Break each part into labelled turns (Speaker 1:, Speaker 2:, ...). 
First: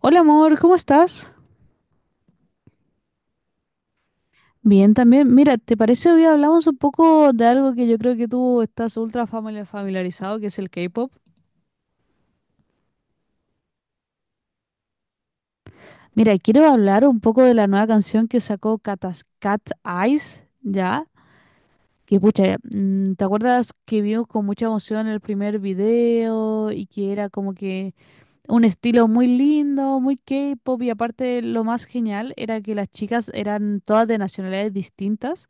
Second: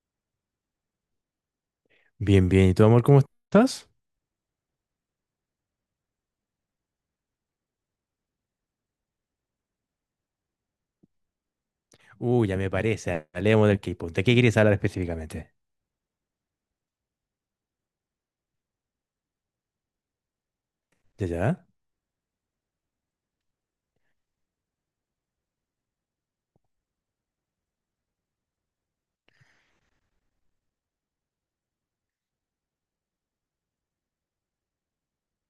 Speaker 1: Hola amor, ¿cómo estás?
Speaker 2: Bien, bien. ¿Y tú, amor, cómo estás?
Speaker 1: Bien, también. Mira, ¿te parece hoy hablamos un poco de algo que yo creo que tú estás familiarizado, que es el K-pop?
Speaker 2: Ya me parece. Hablemos del K-pop. ¿De qué quieres hablar específicamente?
Speaker 1: Mira, quiero hablar un poco de la nueva canción que sacó Cat Eyes, ¿ya?
Speaker 2: ¿Ya, ya?
Speaker 1: Que pucha, ¿te acuerdas que vimos con mucha emoción el primer video y que era como que un estilo muy lindo, muy K-pop, y aparte lo más genial era que las chicas eran todas de nacionalidades distintas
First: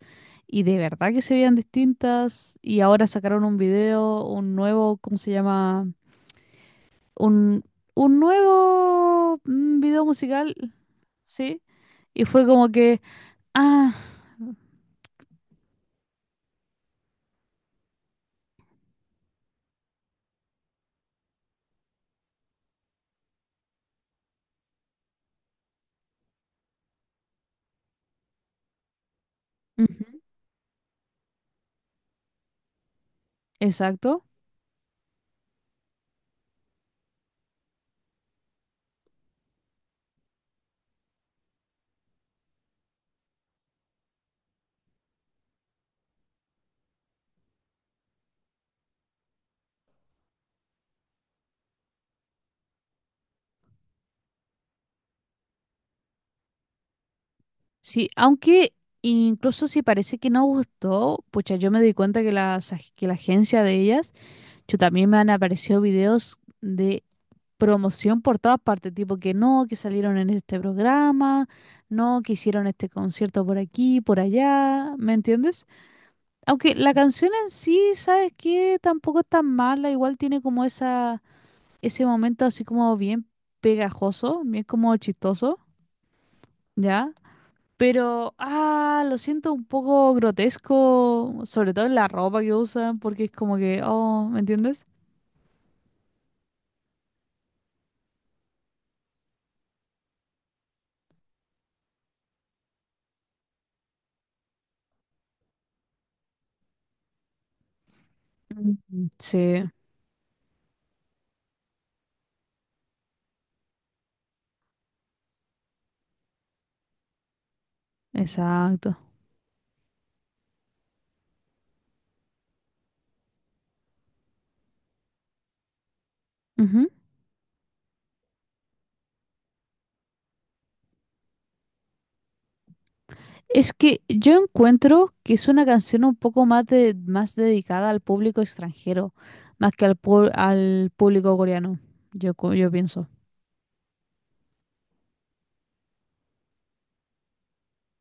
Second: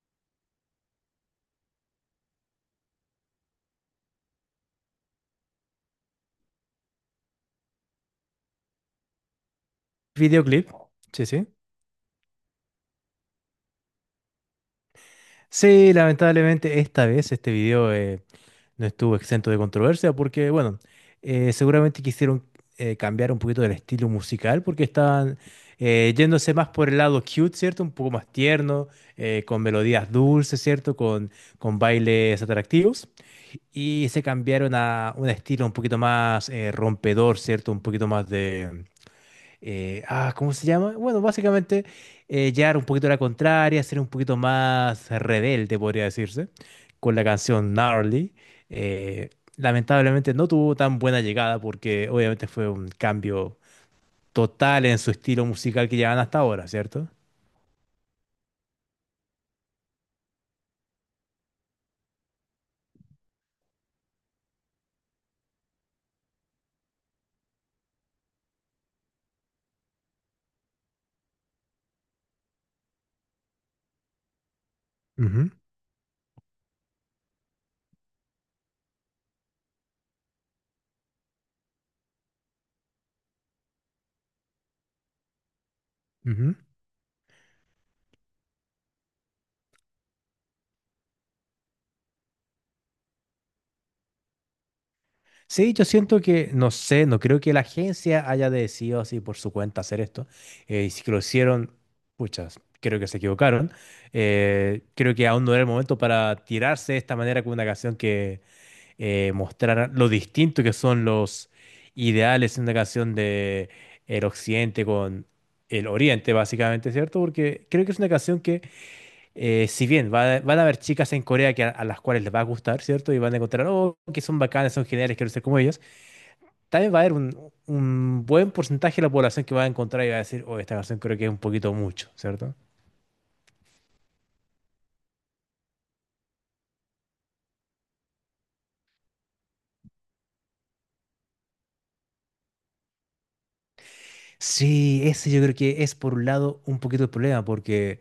Speaker 1: y de verdad que se veían distintas? Y ahora sacaron un video, un nuevo, ¿cómo se llama? Un, un nuevo video musical,
Speaker 2: ¿Videoclip? Sí, sí.
Speaker 1: ¿sí? Y fue como que, ah,
Speaker 2: Sí, lamentablemente esta vez este video no estuvo exento de controversia porque, bueno, seguramente quisieron cambiar un poquito del estilo musical porque estaban yéndose más por el lado cute, ¿cierto? Un poco más tierno, con melodías
Speaker 1: ujú,
Speaker 2: dulces, ¿cierto? Con bailes atractivos. Y se
Speaker 1: exacto.
Speaker 2: cambiaron a un estilo un poquito más rompedor, ¿cierto? Un poquito más de ¿cómo se llama? Bueno, básicamente llevar un poquito a la contraria, ser un poquito más rebelde, podría decirse, con la canción Gnarly. Eh, Lamentablemente no tuvo tan buena llegada porque obviamente fue un cambio total en su estilo musical que llevan hasta ahora, ¿cierto?
Speaker 1: Sí, aunque incluso si parece que no gustó, pucha, yo me di cuenta que que la agencia de ellas, yo también, me han aparecido videos de promoción por todas partes, tipo que no, que salieron en este programa, no, que hicieron este concierto por aquí, por allá, ¿me
Speaker 2: Ujú,
Speaker 1: entiendes? Aunque la canción en sí, ¿sabes qué? Tampoco es tan mala, igual tiene como esa, ese momento así como bien pegajoso, bien como chistoso,
Speaker 2: ujú.
Speaker 1: ¿ya? Pero, ah, lo siento un poco grotesco, sobre todo en la ropa que usan, porque es como que, oh, ¿me entiendes?
Speaker 2: Sí, yo siento que, no sé, no creo que la agencia haya decidido así por su cuenta hacer esto. Y si lo hicieron, puchas, creo que se equivocaron. Creo que aún no era el momento para tirarse de esta manera con una canción que
Speaker 1: Mm, sí.
Speaker 2: mostrara lo distinto que son los ideales en una canción de el occidente con el oriente, básicamente, ¿cierto? Porque creo que es una canción que,
Speaker 1: Exacto.
Speaker 2: si bien van a haber chicas en Corea que a las cuales les va a gustar, ¿cierto? Y van a encontrar, oh, que son bacanas, son geniales, quiero ser como ellas,
Speaker 1: Ujú.
Speaker 2: también va a haber un buen porcentaje de la población que va a encontrar y va a decir, oh, esta canción creo que es un poquito mucho, ¿cierto?
Speaker 1: Es que yo encuentro que es una canción un poco más, de, más dedicada al público extranjero, más que al, al público coreano, yo, yo pienso.
Speaker 2: Sí, ese yo creo que es por un lado un poquito el problema, porque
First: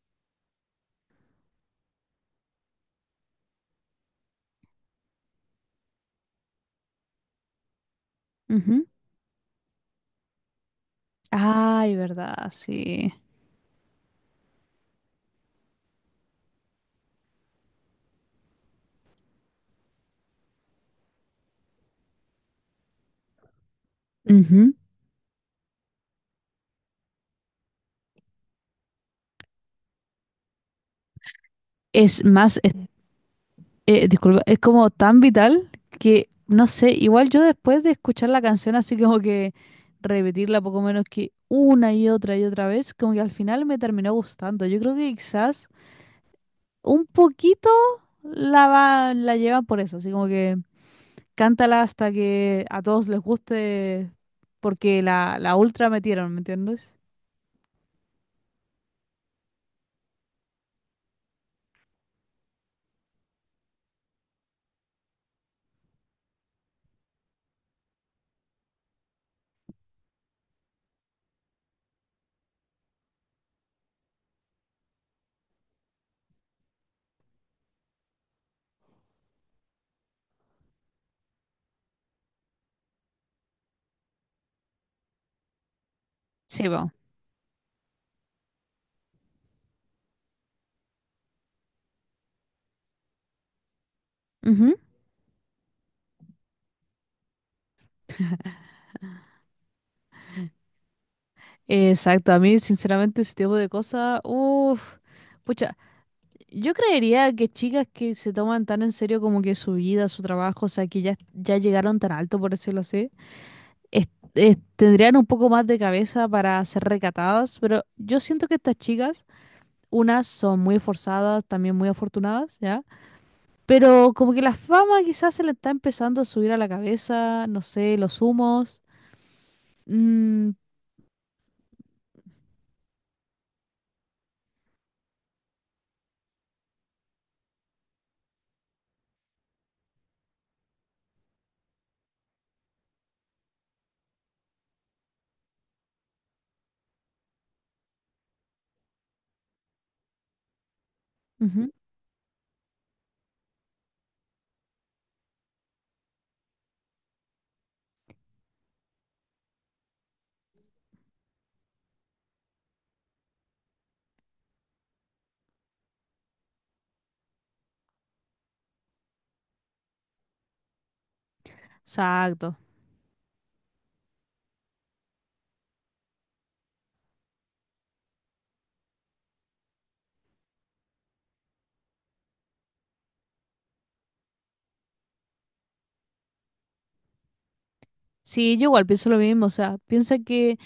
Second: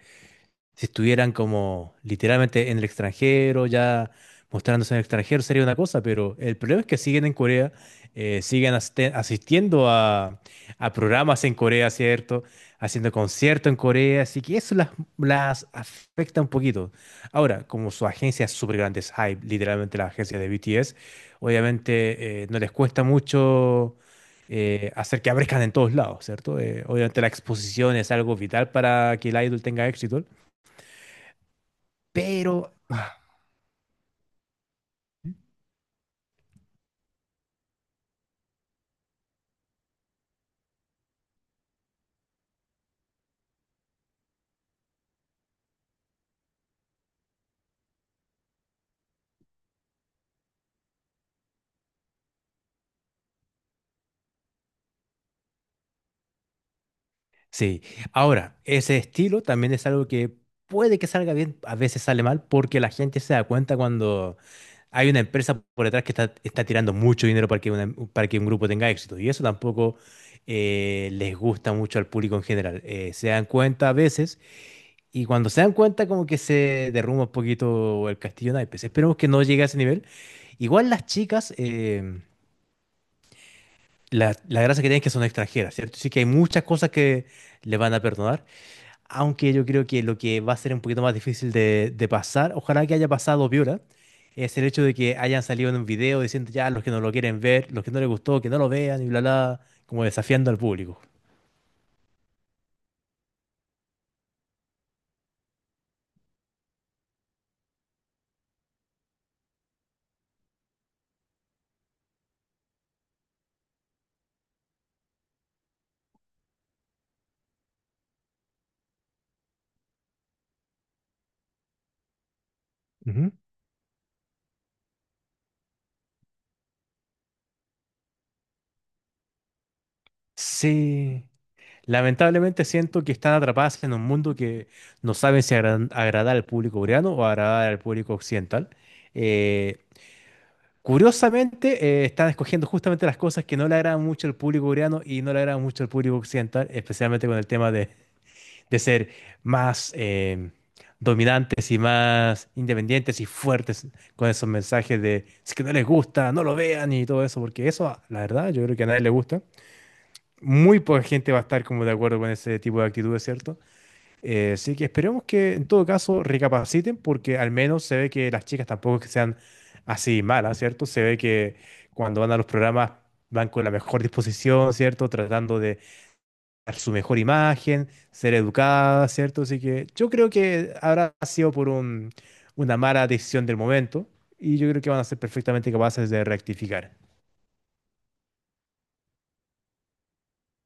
Speaker 2: si estuvieran como literalmente en el extranjero, ya mostrándose en el extranjero, sería una cosa, pero el problema es que siguen en Corea, siguen
Speaker 1: Ujú.
Speaker 2: asistiendo a programas en Corea,
Speaker 1: Ay,
Speaker 2: ¿cierto?
Speaker 1: verdad,
Speaker 2: Haciendo
Speaker 1: sí.
Speaker 2: conciertos en Corea, así que eso las afecta un poquito. Ahora, como su agencia es súper grande, es Hype, literalmente la agencia de BTS, obviamente no les cuesta mucho
Speaker 1: Ujú.
Speaker 2: hacer que aparezcan en todos lados, ¿cierto? Obviamente la exposición es algo vital para que el idol tenga éxito.
Speaker 1: Es más,
Speaker 2: Pero
Speaker 1: disculpa, es como tan vital que, no sé, igual yo después de escuchar la canción así como que repetirla poco menos que una y otra vez, como que al final me terminó gustando. Yo creo que quizás un poquito la va, la llevan por eso, así como que cántala hasta que a todos les guste, porque la ultra metieron, ¿me entiendes?
Speaker 2: sí, ahora, ese estilo también es algo que puede que salga bien, a veces sale mal, porque la gente se da cuenta cuando hay una empresa por detrás que está tirando mucho dinero para que, para que un grupo tenga éxito. Y eso tampoco les gusta mucho al público en general. Se dan cuenta a veces, y cuando se dan cuenta, como que se derrumba un poquito el castillo de naipes. Esperemos que no llegue a ese nivel. Igual las chicas, la gracia que tienen es que son extranjeras, ¿cierto? Sí que hay muchas
Speaker 1: Sí,
Speaker 2: cosas
Speaker 1: vamos.
Speaker 2: que le van a perdonar, aunque yo creo que lo que va a ser un poquito más difícil de pasar, ojalá que haya pasado Viola, es el hecho de que hayan salido en un video diciendo ya los que no lo quieren ver, los que no les gustó, que no lo vean y bla, bla, como desafiando al público.
Speaker 1: Exacto, a mí sinceramente ese tipo de cosas, uff, pucha, yo creería que chicas que se toman tan en serio como que su vida, su trabajo, o sea, que ya llegaron tan alto, por decirlo así, es- tendrían un poco más de cabeza para ser recatadas, pero yo siento que estas chicas, unas son muy forzadas, también muy afortunadas, ¿ya?
Speaker 2: Ujú.
Speaker 1: Pero como que la fama quizás se le está empezando a subir a la cabeza, no sé, los humos. Mm,
Speaker 2: Sí, lamentablemente siento que están atrapadas en un mundo que no saben si agradar al público coreano o agradar al público occidental. Eh, Curiosamente, están escogiendo justamente las cosas que no le agradan mucho al público coreano y no le agradan mucho al público occidental, especialmente con el tema de ser más
Speaker 1: ujú,
Speaker 2: dominantes y más independientes y fuertes con esos mensajes de si que no les gusta, no lo vean y todo eso, porque eso, la verdad, yo creo que a nadie le gusta. Muy poca gente va a estar como de acuerdo con ese tipo de actitudes, ¿cierto? Así que esperemos que en todo caso recapaciten porque al menos se ve que las chicas tampoco es que sean así malas, ¿cierto? Se ve que cuando van a los
Speaker 1: exacto.
Speaker 2: programas van con la mejor disposición, ¿cierto? Tratando de dar su mejor imagen, ser educadas, ¿cierto? Así que yo creo que habrá sido por una mala decisión del momento y yo creo que van a ser perfectamente capaces de rectificar.
Speaker 1: Sí, yo igual pienso lo mismo, o sea, piensa que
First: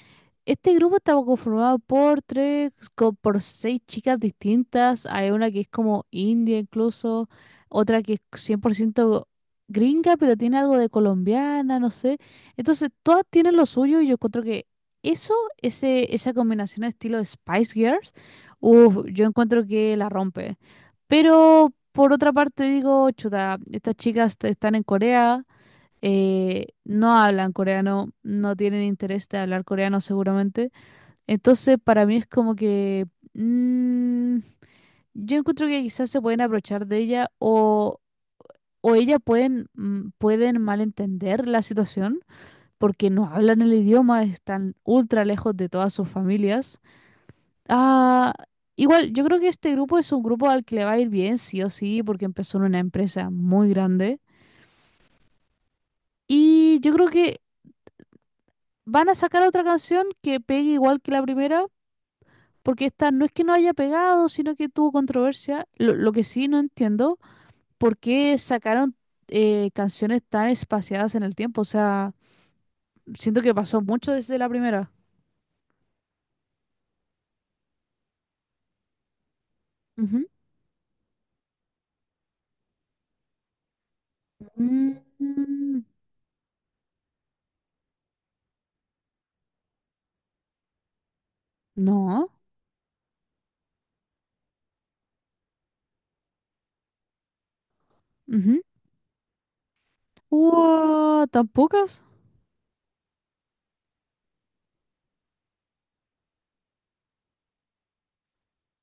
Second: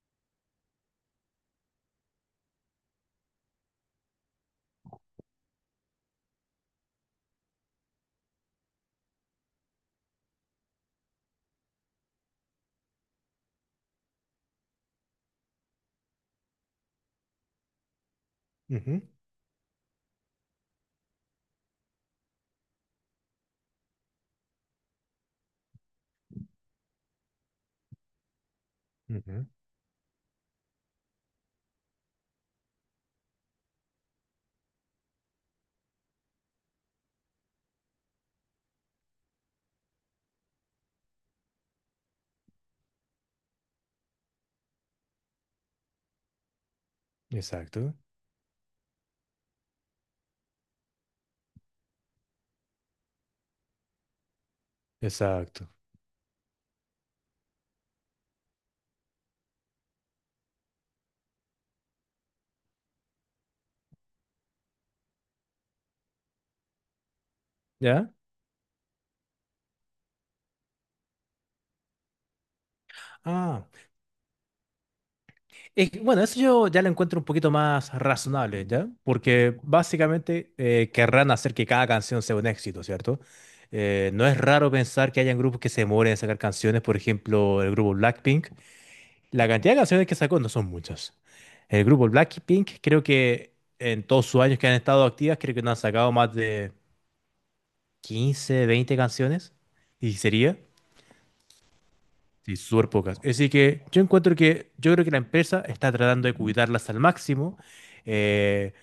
Speaker 1: este grupo está conformado por por seis chicas distintas. Hay una que es como india incluso, otra que es 100% gringa, pero tiene algo de colombiana, no sé. Entonces, todas tienen lo suyo y yo encuentro que eso, esa combinación de estilo Spice Girls,
Speaker 2: Ujú,
Speaker 1: uff, yo encuentro que la rompe. Pero por otra parte digo, chuta, estas chicas están en Corea, no hablan coreano, no tienen interés de
Speaker 2: ujú.
Speaker 1: hablar coreano seguramente. Entonces, para mí es como que mm, yo encuentro que quizás se pueden aprovechar de ella o ella pueden, pueden malentender la situación porque no hablan el idioma, están ultra lejos de todas sus familias.
Speaker 2: Exacto,
Speaker 1: Ah, igual, yo creo que este grupo es un grupo al que le va a ir bien, sí o sí, porque empezó en una empresa muy grande.
Speaker 2: exacto.
Speaker 1: Y yo creo que van a sacar otra canción que pegue igual que la primera, porque esta no es que no haya pegado, sino que tuvo controversia. Lo que sí no entiendo, ¿por
Speaker 2: ¿Ya?
Speaker 1: qué sacaron canciones tan espaciadas en el tiempo? O sea, siento que
Speaker 2: Ah.
Speaker 1: pasó mucho desde la primera.
Speaker 2: Es que, bueno, eso yo ya lo encuentro un poquito más razonable, ¿ya? Porque
Speaker 1: Ujú.
Speaker 2: básicamente querrán hacer que cada canción sea un éxito, ¿cierto? No es raro pensar que hayan grupos que se
Speaker 1: Mm,
Speaker 2: demoren en sacar canciones, por ejemplo, el grupo Blackpink. La cantidad de canciones que sacó no son muchas. El grupo
Speaker 1: no.
Speaker 2: Blackpink creo que en todos sus años que han estado activas, creo que no han sacado más de
Speaker 1: Ujú.
Speaker 2: 15, 20 canciones. ¿Y sería?
Speaker 1: Ua, ¿tan pocas?
Speaker 2: Sí, súper pocas. Así que yo encuentro que, yo creo que la empresa está tratando de cuidarlas al máximo. Eh,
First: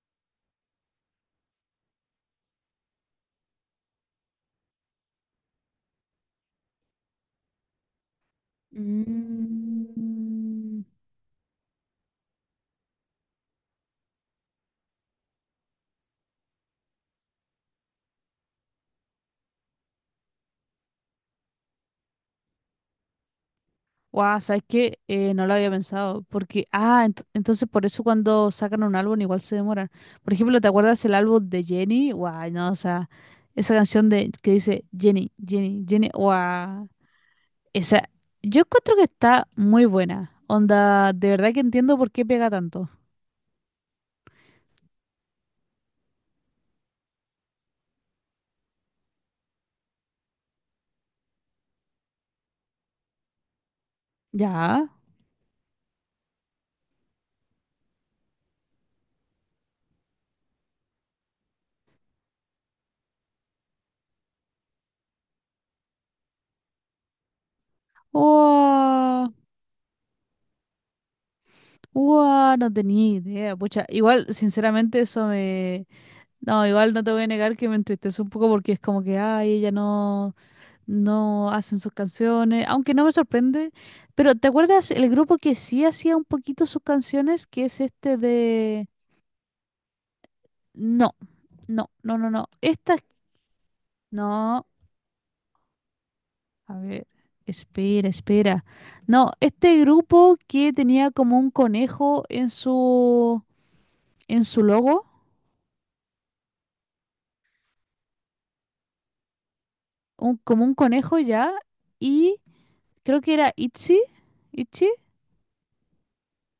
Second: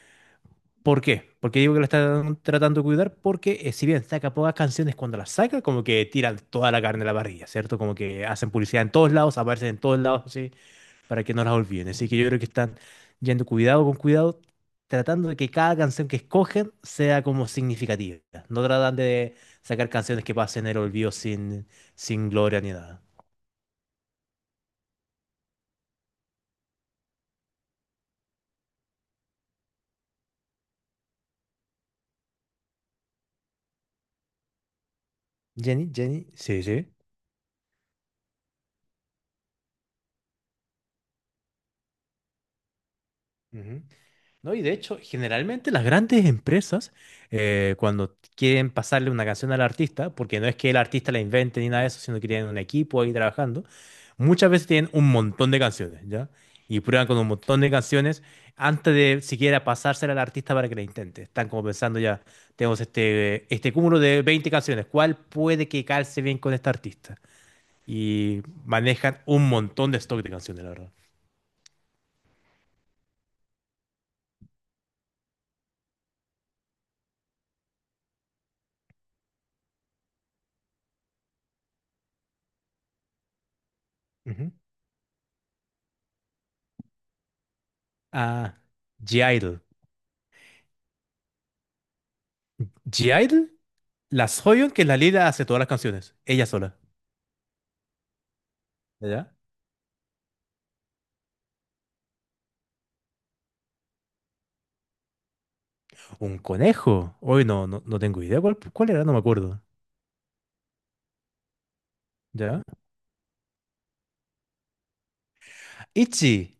Speaker 2: ¿Por qué? Porque digo que la están tratando de cuidar porque si bien saca pocas canciones, cuando las saca como que tiran toda la carne a la parrilla, ¿cierto? Como que hacen publicidad en todos lados, aparecen en todos lados, así,
Speaker 1: Mm.
Speaker 2: para que no las olviden. Así que yo creo que están yendo cuidado con cuidado, tratando de que cada canción que escogen sea como significativa. No tratan de sacar canciones que pasen el olvido sin, sin gloria ni nada.
Speaker 1: Guau, ¿sabes qué? No lo había pensado, porque, ah, entonces por eso cuando sacan un álbum igual se demoran. Por ejemplo, ¿te acuerdas el álbum de Jenny? Guau, no, o sea, esa canción de que dice Jenny, Jenny,
Speaker 2: Jenny,
Speaker 1: Jenny,
Speaker 2: Jenny, sí, sí.
Speaker 1: guau, esa, yo encuentro que está muy buena. Onda, de verdad que entiendo por qué pega tanto.
Speaker 2: Ujú. No, y de hecho, generalmente las grandes empresas, cuando quieren pasarle una canción al artista, porque no es que el artista la invente ni nada de eso, sino que tienen un equipo ahí trabajando, muchas veces
Speaker 1: Ya,
Speaker 2: tienen un montón de canciones, ¿ya? Y prueban con un montón de canciones antes de siquiera pasársela al artista para que la intente. Están como pensando ya, tenemos este cúmulo de 20 canciones, ¿cuál puede que calce bien con este artista? Y manejan
Speaker 1: guau,
Speaker 2: un montón de stock de canciones, la
Speaker 1: guau, no tenía idea, pucha, igual, sinceramente, eso me... no, igual no te voy a negar que me entristece un poco porque es como que, ay, ella no, no hacen sus canciones, aunque no me sorprende, pero ¿te
Speaker 2: verdad.
Speaker 1: acuerdas el grupo que sí hacía un poquito sus canciones, que es este
Speaker 2: A
Speaker 1: de...
Speaker 2: G-Idle.
Speaker 1: No, no, esta...
Speaker 2: G la
Speaker 1: no,
Speaker 2: Soyeon que es la líder hace todas las canciones, ella sola.
Speaker 1: a ver, espera, espera. No,
Speaker 2: ¿Ya?
Speaker 1: este grupo que tenía como un conejo en su logo,
Speaker 2: Un conejo. Hoy no, no, no tengo idea cuál era, no me acuerdo.
Speaker 1: un, como un conejo ya, y
Speaker 2: ¿Ya?
Speaker 1: creo que era Itzy, Itchy,
Speaker 2: Itzy.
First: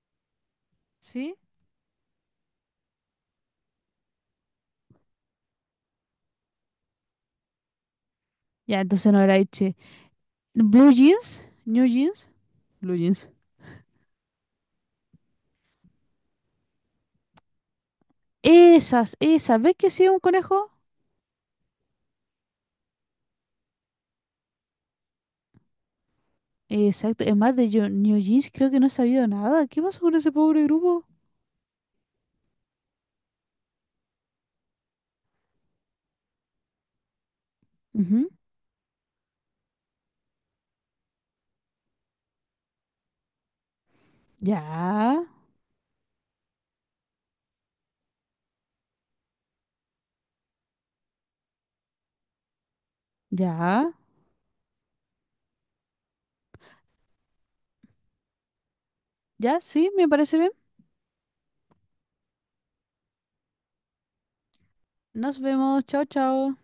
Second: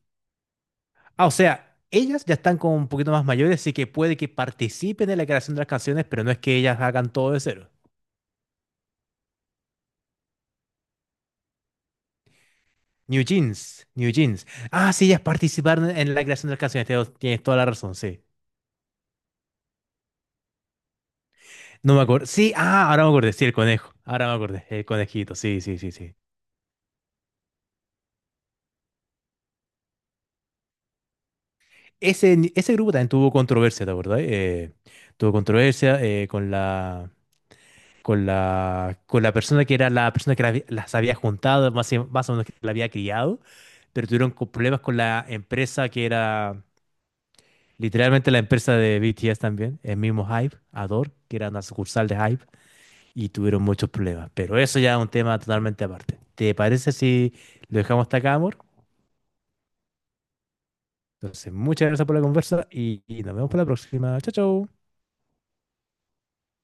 Speaker 2: Ah, o
Speaker 1: ¿sí?
Speaker 2: sea, ellas ya están como un poquito más mayores, así que puede que participen en la creación de las canciones, pero no es que ellas hagan todo de cero.
Speaker 1: Ya, entonces no era Itchy. Blue Jeans, New Jeans, Blue
Speaker 2: New
Speaker 1: Jeans.
Speaker 2: Jeans, New Jeans. Ah, sí, ellas participaron en la creación de las canciones, tienes toda la razón, sí.
Speaker 1: Esas, esas. ¿Ves que sí es un conejo?
Speaker 2: No me acuerdo. Sí, ah, ahora me acordé, sí, el conejo. Ahora me acordé, el conejito, sí, sí, sí, sí.
Speaker 1: Exacto. Es más, de New Jeans creo que no he sabido nada. ¿Qué pasó con ese pobre grupo?
Speaker 2: Ese grupo también tuvo controversia, ¿te acordás? Tuvo controversia eh, con la, con
Speaker 1: Ujú.
Speaker 2: la, con la persona que era la persona que las había juntado, más o menos que la había criado, pero tuvieron problemas con
Speaker 1: Ya,
Speaker 2: la empresa que era literalmente la empresa de BTS también, el mismo Hype, Adore, que era una sucursal de Hype, y tuvieron muchos
Speaker 1: ya,
Speaker 2: problemas. Pero eso ya es un tema totalmente aparte. ¿Te parece si lo dejamos hasta acá, amor?
Speaker 1: ya, sí, me parece bien.
Speaker 2: Entonces, muchas gracias por la conversa y nos vemos para la próxima. Chao, chao.
Speaker 1: Nos vemos. Chao, chao.